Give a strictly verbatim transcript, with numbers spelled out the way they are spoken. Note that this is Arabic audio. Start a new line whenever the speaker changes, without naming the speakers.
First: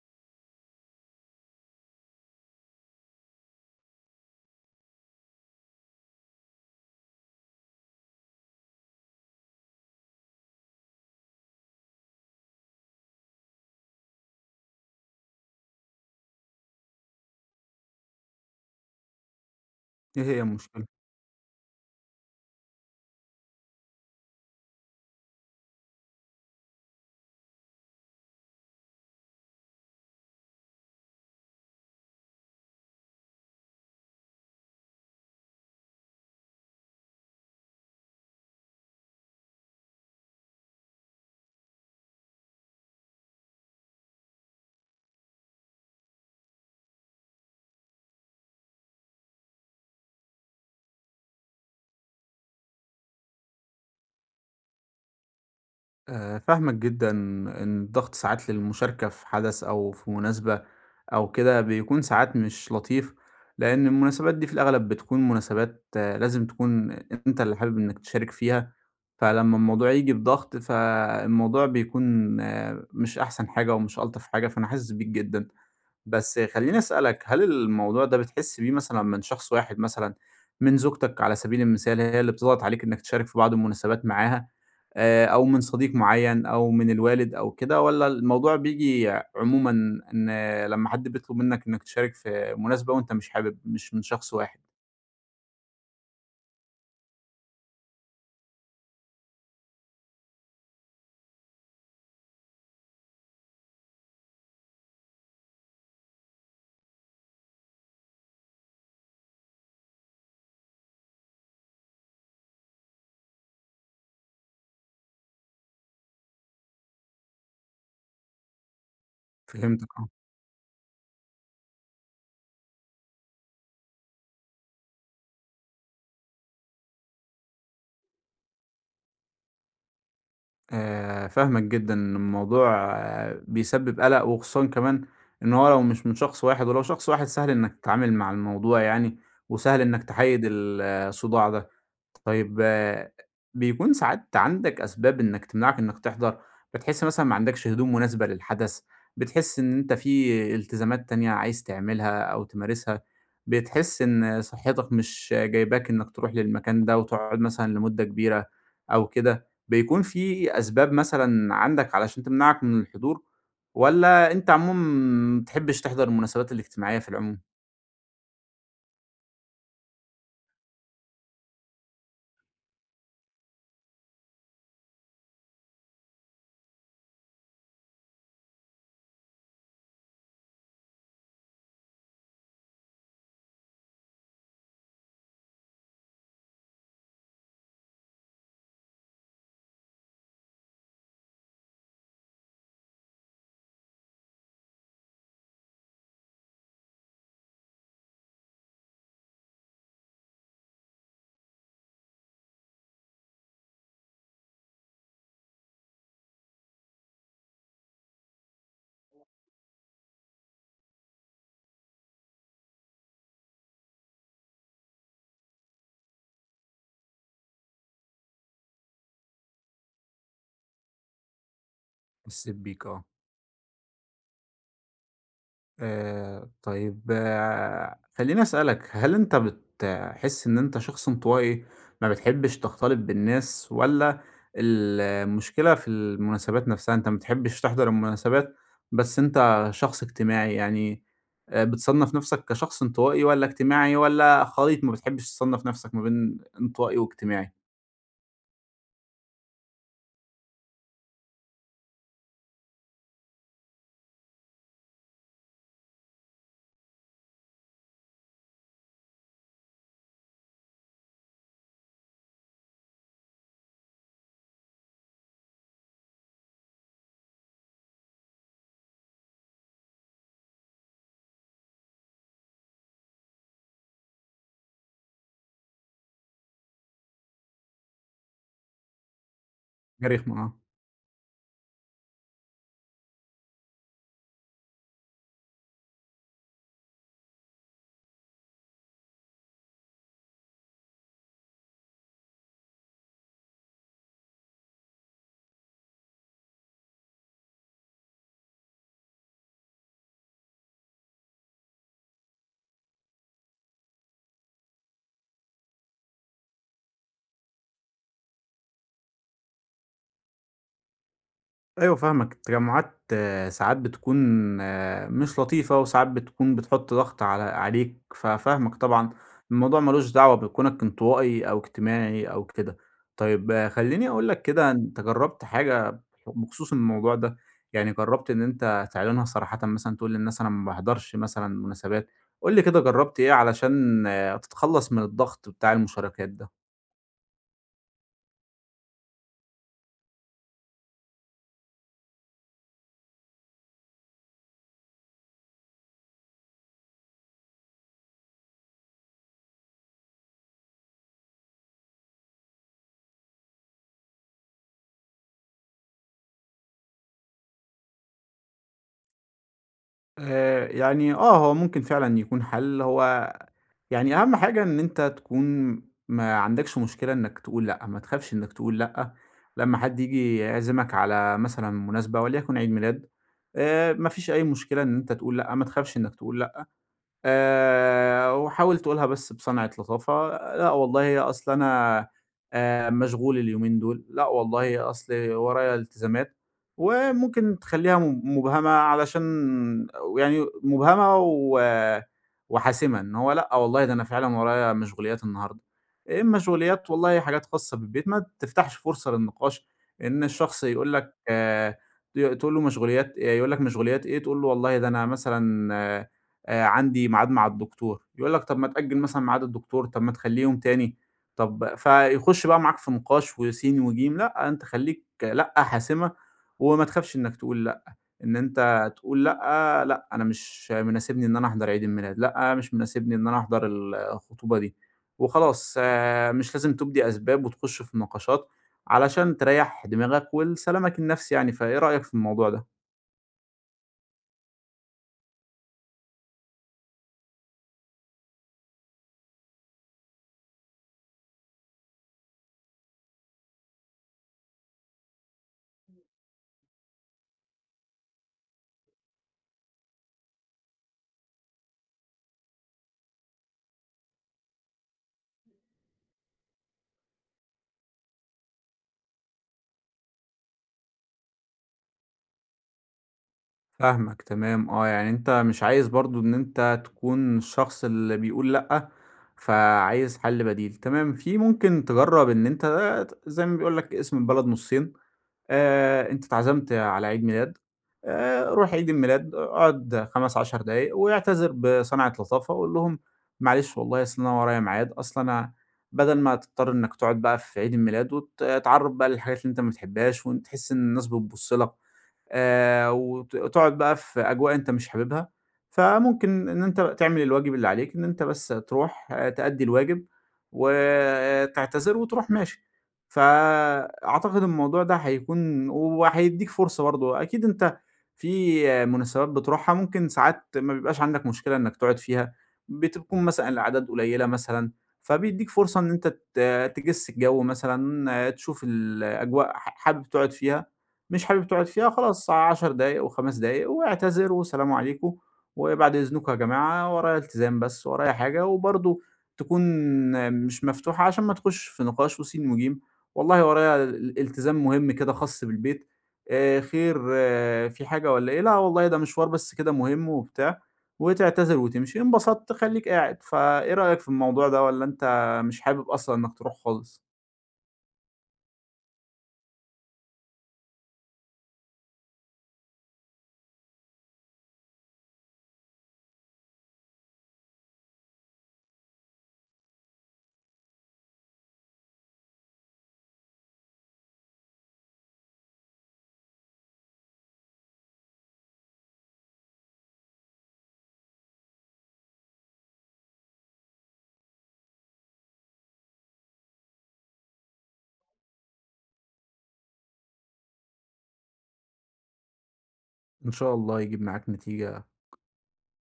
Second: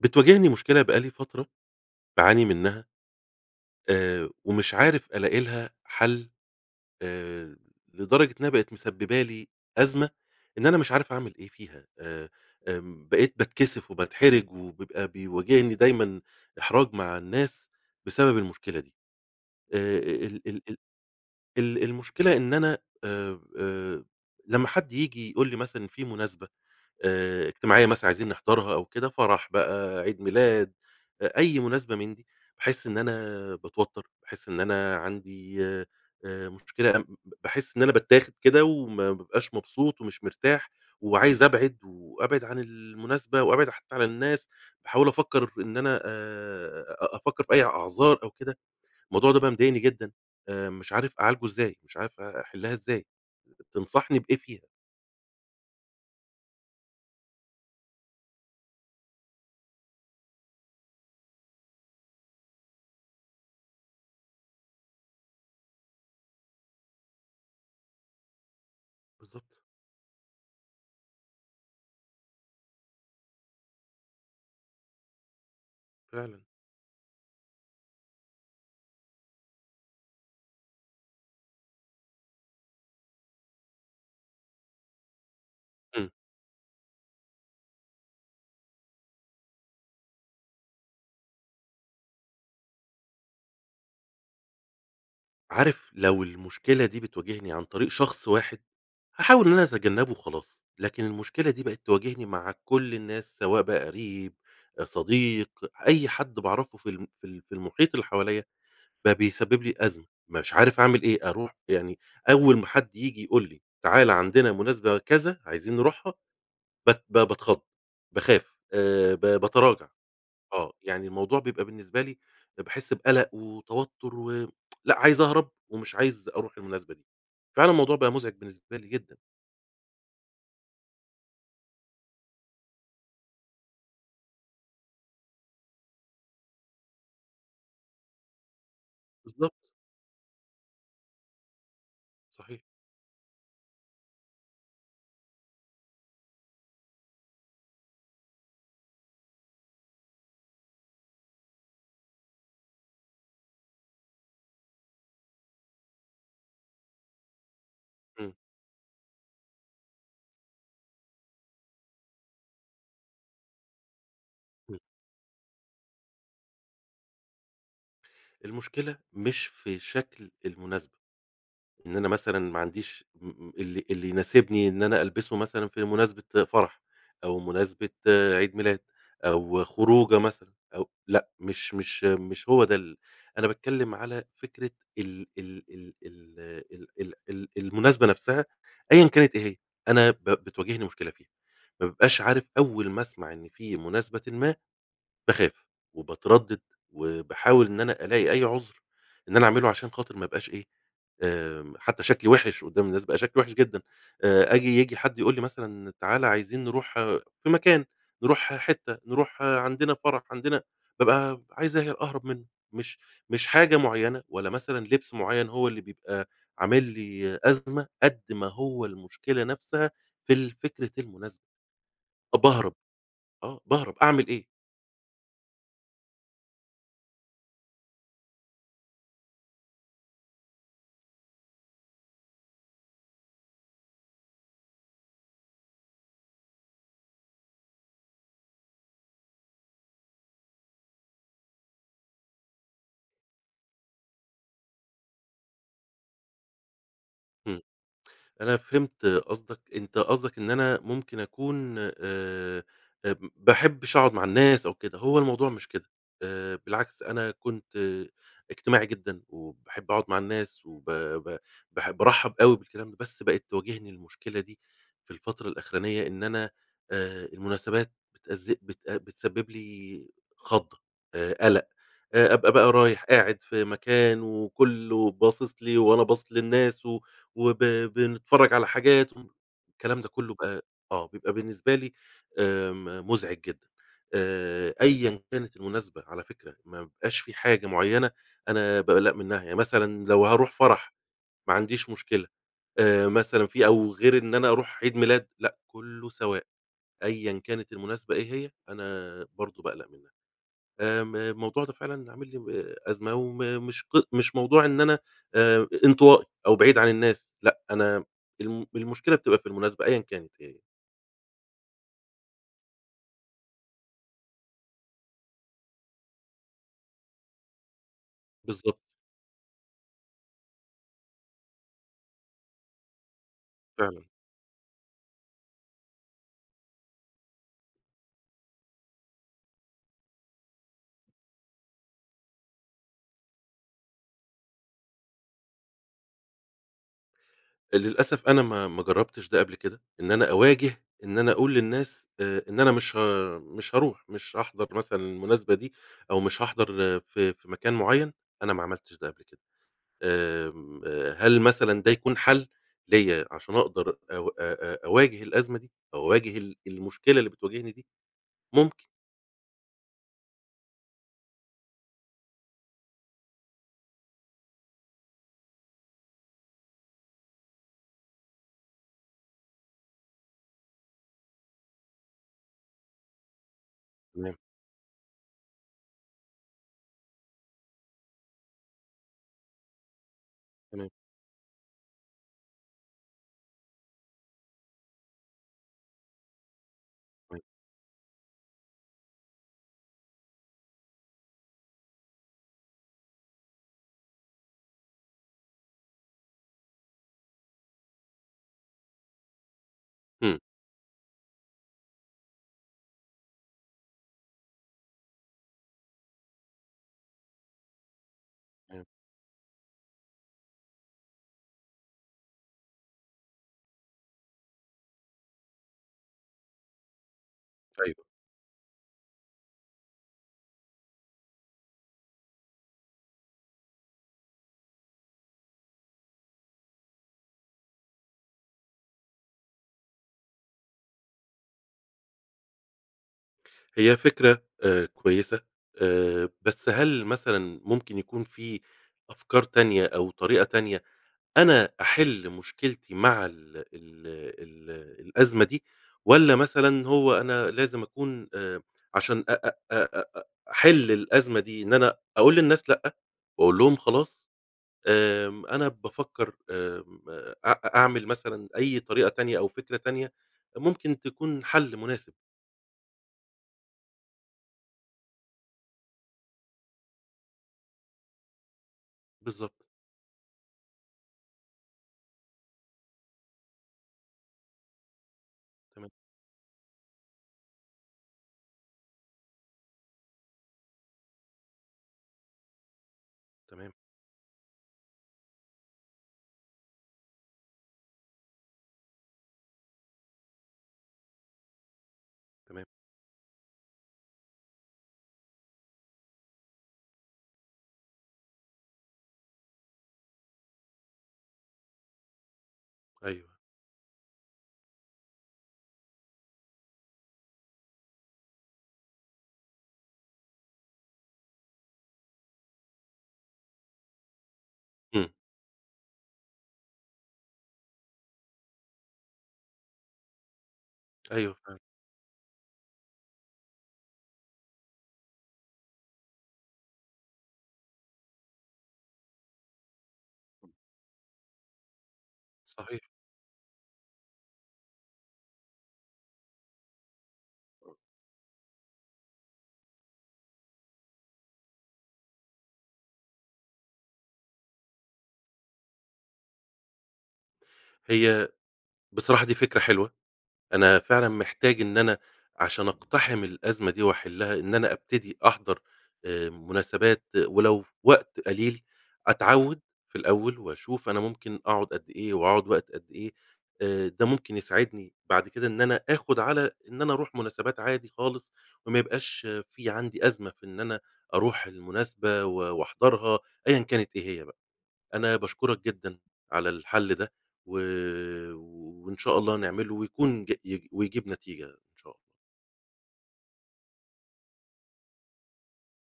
بتواجهني مشكلة بقى لي فترة باعاني منّها آآ، ومش عارف ألاقي لها حل آآ، لدرجة إنها بقت مسببة لي أزمة إن أنا مش عارف أعمل إيه فيها آآ، آمم، بقيت باتكسف وباتحرج ويبقى بيواجهني دايمًا إحراج مع الناس بسبب المشكلة دي. آآ،
إيه هي
ال ال ال
المشكلة؟
ال المشكلة إن أنا آآ، آآ، لمّا حد ييجي يقول لي مثلًا في مناسبة آآ، اجتماعية مثلًا عايزين نحضرها أو كده فرح بقى عيد ميلاد أ أي مناسبة من دي، باحس إن أنا باتوتر باحس إن أنا عندي آآ، مشكلة ب باحس إن أنا باتاخد كده وما بابقاش مبسوط ومش مرتاح، وعايز أبعِد وأبعِد عن المناسبة وأبعِد حتّى عن الناس، باحاول أفكّر إن أنا آآ، أ أفكّر في أي أعذار أو كده، الموضوع ده بقى مضايقني جدًا آآ، مش عارف أعالجه إزاي، مش عارف أ أحلّها إزاي، تنصحني بإيه فيها؟
آآ، فاهماك جدًا، إن الضغط ساعات للمشاركة في حدث أو في مناسبة أو كده بيكون ساعات مش لطيف، لأن المناسبات دي في الأغلب بتكون مناسبات لازم تكون أنت اللي حابب إنك تشارك فيها،
بالضبط.
فلمّا الموضوع ييجي بضغط فالموضوع بيكون مش أحسن حاجة ومش ألطف حاجة، فأنا حاسس بيك جدًا. بس
فعلًا.
خلّيني أسألك هل الموضوع ده بتحس بيه مثلًا من شخص واحد مثلًا، من زوجتك على سبيل المثال هي اللي بتضغط عليك إنك تشارك في بعض المناسبات معاها آآ، أو من صديق
امم.
معيّن أو من الوالد أو كده، والّا الموضوع بييجي عمومًا إن لمّا حد بيطلب منك إنك تشارك في مناسبة وأنت مش حابب مش من شخص واحد؟
عارف لو المشكلة دي بتواجهني عن طريق شخص واحد، هاحاول إن أنا أتجنبه وخلاص، لكن المشكلة دي بقت تواجهني مع كل الناس سواء بقى قريب، صديق، أي حد باعرفه في ال في ال في المحيط اللي حواليَّ بقى بيسبب لي أزمة، مش عارف أعمل إيه، أروح يعني أوّل ما حد ييجي يقول لي تعالَ عندنا مناسبة كذا عايزين نروحها ب ب باتخض، باخاف آه، ب باتراجع
فهمتاك، آه.
آه، يعني الموضوع بيبقى بالنسبة لي باحس بقلق وتوتّر و آآ، لأ عايز أهرب ومش عايز أروح المناسبة دي. فعلًا الموضوع بقى مُزعج بالنسبة لي جدًا.
آآ، فاهماك جدًا، إن الموضوع بيسبب قلق، وخصوصًا كمان إن هو لو مش من شخص واحد، ولو شخص واحد سهل إنّك تتعامل مع الموضوع يعني
بالضبط.
وسهل إنّك تحيد ال الصداع ده،
صحيح.
طيّب، بيكون ساعات عندك أسباب إنّك تمنعك إنّك تحضر، بتحس مثلًا ما عندكش هدوم مناسبة للحدث، بتحس إن أنت في التزامات تانية عايز تعملها أو تمارسها، بتحس إن صحتك مش جايباك إنّك تروح للمكان ده وتقعد مثلًا لمدة
امم.
كبيرة أو كده، بيكون في أسباب مثلًا عندك علشان تمنعك من الحضور، والّا أنت عموم
امم.
ما بتحبش تحضر المناسبات الاجتماعيّة في العموم؟
المشكلة مش في شكل المناسبة. إن أنا مثلًا ما عنديش م اللي اللي يناسبني إن أنا ألبسه مثلًا في مناسبة فرح، أو مناسبة عيد ميلاد، أو خروجة مثلًا أو لأ، مش مش مش هو ده ال أنا باتكلّم على فكرة ال ال ال ال ال ال ال المناسبة نفسها أيًا كانت إيه هي، أنا ب بتواجهني مشكلة فيها، ما بابقاش عارف. أول ما أسمع إن في مناسبةً ما باخاف وباتردد، وباحاول إن أنا ألاقي أي عُذر إن أنا أعمله، عشان خاطر ما ابقاش إيه، آمم حتّى شكلي وحش قدّام الناس، بقى شكلي وحش جدًا آآ آجي ييجي حد يقول لي مثلًا تعالَ عايزين نروح في مكان نروح ح حتّة، نروح عندنا فرح، عندنا بابقى ب عايز أه أهرب منّه. مش مش حاجة مُعيّنة، ولا مثلًا لبسّ مُعيّن، هو اللي بيبقى عامل لي أزمة قد ما هو المشكلة نفسها في الفكرة المناسبة، أ
حسّيت
باهرب.
بيك آه.
آه، باهرب أعمل إيه؟
آآ طيّب آآ خلّيني أسألك هل أنت بتحس إن أنت شخص انطوائي، ما بتحبش تختلط بالناس والّا المشكلة في المناسبات نفسها. أنت ما بتحبش تحضر المناسبات، بس أنت شخص اجتماعي يعني آآ بتصنّف نفسك كشخص انطوائي، والّا اجتماعي، والّا خليط ما بتحبش تصنف نفسك، ما بين انطوائي واجتماعي؟
امم، أنا فهمت قصدك، أنت قصدَك إن أنا ممكن أكون أ ب باحبش أقعد مع الناس أو كده. هو الموضوع مش كده آآ بالعكس أنا كُنت اجتماعي جدًا وباحب أقعد مع الناس وب ب بح بارحب أوي بالكلام ده بس بقت تواجهني المشكلة دي في الفترة الآخرانية إن أنا آآ المناسبات بتأز بتأ بتسبب لي خضة آآ قلق آآ أبقى بقى رايح قاعد في مكان وكلّه باصص لي، وأنا باصص للناس و وب بنتفرج على حاجات أم الكلام
دي
ده كلّه
رخمة،
ب
آه.
أ آه، بيبقى بالنسبة لي آمم مُزعج جدًا، آآ، أيًا كانت المناسبة على فكرة، ما بيبقاش في حاجة مُعيّنة أنا باقلّق منّها ي مثلًا لو هاروح فرح ما عنديش مشكلة، آآ مثلًا في أو غير إن أنا أروح عيد ميلاد لأ، كلّه سواء أيًا كانت المناسبة إيه هي، أنا برضه باقلق منّها. آمم الموضوع ده فعلًا اللي عامل لي و أزمة وم مش ق مش موضوع إن أنا آآ انطوائي أو بعيد عن الناس لأ، أنا الم المشكلة بتبقى في المناسبة أيًا كانت هي.
أيوه فاهمَك، التجمُعات ساعات بتكون مش لطيفة، وساعات بتكون بتحُط ضغط على عليك، ف
بالضبط.
فاهمك طبعًا الموضوع مالوش دعوة بكونك انطوائي أو اجتماعي أو كده. طيّب
فعلًا.
خليني أقولك كده أنتَ جرَّبت حاجة بخصوص الموضوع؟ ده يعني جربت إن أنت تعلِنها صراحةً مثلًا تقول للناس انا ما باحضرش مثلًا مناسبات؟ قُل لي كده جربت إيه علشان آآ، تتخلص من الضغط بتاع المشاركات ده؟
للأسَف أنا ما ما جرّبتش ده قبل كده، إن أنا أواجِه إن أنا أقول للناس آآ، إن أنا مش ه مش هاروح، مش هاحضَر مثلًا المناسبة دي أو مش هاحضر ف في مكان معيَّن أنا ما عملتش ده قَبل كده. آمم، آآ، هل مثلًا ده يكون حَل ليّا عشان أقدر أو أ أ أواجه الأزمة دي، أواجه ال المشكلة اللي بتواجهني دي؟ ممكن.
آآ، يعني آه، هو ممكن فعلًا يكون حَل، هو يعني أهم حاجة إن أنتَ تكون ما عندكش مشكلة إنك تقول لأ، ما تخافش إنك تقول لأ. لما حد ييجي يعزِمَك على مثلًا مناسبة وليكن عيد ميلاد آآ، ما فيش
تمام.
أي مشكلة إن أنتَ تقول لأ، ما تخافش إنك تقول لأ. آآ، وحاوِل تَقولها بس بصَنعِة لطافة لأ
تمام.
والله أصل أنا آآ مشغول اليومين دول، لأ والله أصل ورايا التزامات.
امم.
وممكن تخليها مب مُبهَمَة علشان و يعني مُبهَمَة و وحاسمة. إن هو لأ والله ده أنا فعلًا ورايا مشغوليات النهاردة، إيه المَشغوليات؟ والله حاجات خاصَّة بالبيت. ما تفتحش فُرصة للنقاش إن
اهم.
الشخص يقول لك ت تقول له مَشغوليات آآ يقول لك مشغوليات إيه؟ تقول له والله ده أنا مثلًا آآ عندي ميعاد مع الدكتور. يقول لك طب ما
تمام.
تأجِل مثلًا ميعاد الدكتور، طب ما تخليه يوم تاني. طَب فيخش بقى معاك في نِقاش وسين وجيم، لأ، أنتَ خليك لأ، حاسمة، وما تخافش إنك تقول لأ.
أيوه.
إن أنت تقول لأ، لأ أنا مش مناسبني إن أنا أحضَر عيد الميلاد، لأ مش مناسبني إن أنا أحضر ال الخطوبة دي. وخلاص آآ، مش لازم تُبدي أسباب، وتخش في نقاشات، علشان تريّح دماغك ولسلامَك النفسي يعني، فإيه رأيك في الموضوع ده؟
هي فكرة آآ، كويسة آآ، بس هل مثلًا ممكن يكون في أفكار تانية، أو طريقة تانية أنا أحل مشكلتي مع ال ال ال الأزمة دي؟ والّا مثلًا هو أنا لازم أكون آآ، عشان أ أ أ أ أحل الأزمة دي إن أنا أقول للناس لأ، وأقول لهم خلاص؟ آمم، أنا بافكر آمم، أ أعمل مثلًا أي طريقة تانية أو فكرة تانية ممكن تكون حل مناسب.
فاهمك، تمام، آه، يعني أنت مش عايز برضو إن أنت تكون الشخص اللي بيقول لأ،
بالضبط.
فعايز حل بديل. تمام في ممكن تجرب إن أنت آآ، ت زي ما بيقول لك اقسم البلد نصين،
تمام.
آآ، أنت اتعزمت على عيد ميلاد آآ، روح عيد الميلاد أقعد خمس، عَشر دقايق واعتذر بصنعة لطافة وقل لهم
تمام.
معلش والله أصل أنا ورايا ميعاد أصل أنا بدل ما تضطر إنك تقعد بقى في عيد الميلاد وتتعرّض بقى للحاجات اللي أنت ما بتحبهاش، وإن تحس إن الناس بتبص لك.
تمام.
آآ، وت تقعد بقى في أجواء أنت مش حاببها، فممكن إن أنت تعمل الواجب اللي عليك، إن أنت بس تروح تأدي الواجب وتعتذر وتروح ماشي. ف
أيوه.
أعتقد الموضوع ده هيكون وهيديك فرصة برضو، أكيد أنت في مناسبات بتروحها ممكن ساعات ما بيبقاش عندك مشكلة إنك تقعد فيها، بتكون مثلًا الأعداد قليلة مثلًا،
امم.
فبيديك فرصة إن أنت ت تجس الجو مثلًا، تشوف الأجواء ح حابب تقعد فيها مش
أيوه،
حابب
فعلًا.
تقعد فيها خلاص عَشر دقايق أو خمس دقايق واعتذر وسلام عليكم، وبعد إذنكم يا جماعة ورايا التزام بس ورايا حاجة، وبرضو تكون مش مفتوحة عشان ما تخشش في نقاش وسين وجيم،
صحيح.
والله وريا ال التزام مهم كده خاص بالبيت، آآ، خير
آه.
في حاجة والّا إيه؟ لا والله ده مشوار بس كده مهم وبتاع، وتعتذر وتمشي، انبسطت خليك قاعد. ف إيه رأيك في الموضوع ده، والّا أنت مش حابب أصلًا إنك تروح خالص؟
هي بصراحة دي فكرة حلوة، أنا فعلًا محتاج إن أنا عشان أقتحم الأزمة دي وأحلها، إن أنا أبتدي أحضر آآ، مناسبات ولو وقت قليل، أتعود في الأول وأشوف أنا ممكن أقعد قد إيه وأقعد وقت قد ايه، آآ، ده ممكن يساعدني بعد كده إن أنا آخد على إن أنا أروح مناسبات عادي خالص، وما يبقاش في عندي أزمة في إن أنا أروح المناسبة و وأحضرها أيًا كانت إيه هي بقى. أنا باشكرك جدًا على الحل ده، و وإن شاء الله نعمله ويكون ج ي ويجيب نتيجة إن شاء الله.
إن شاء الله يجيب معك نتيجة.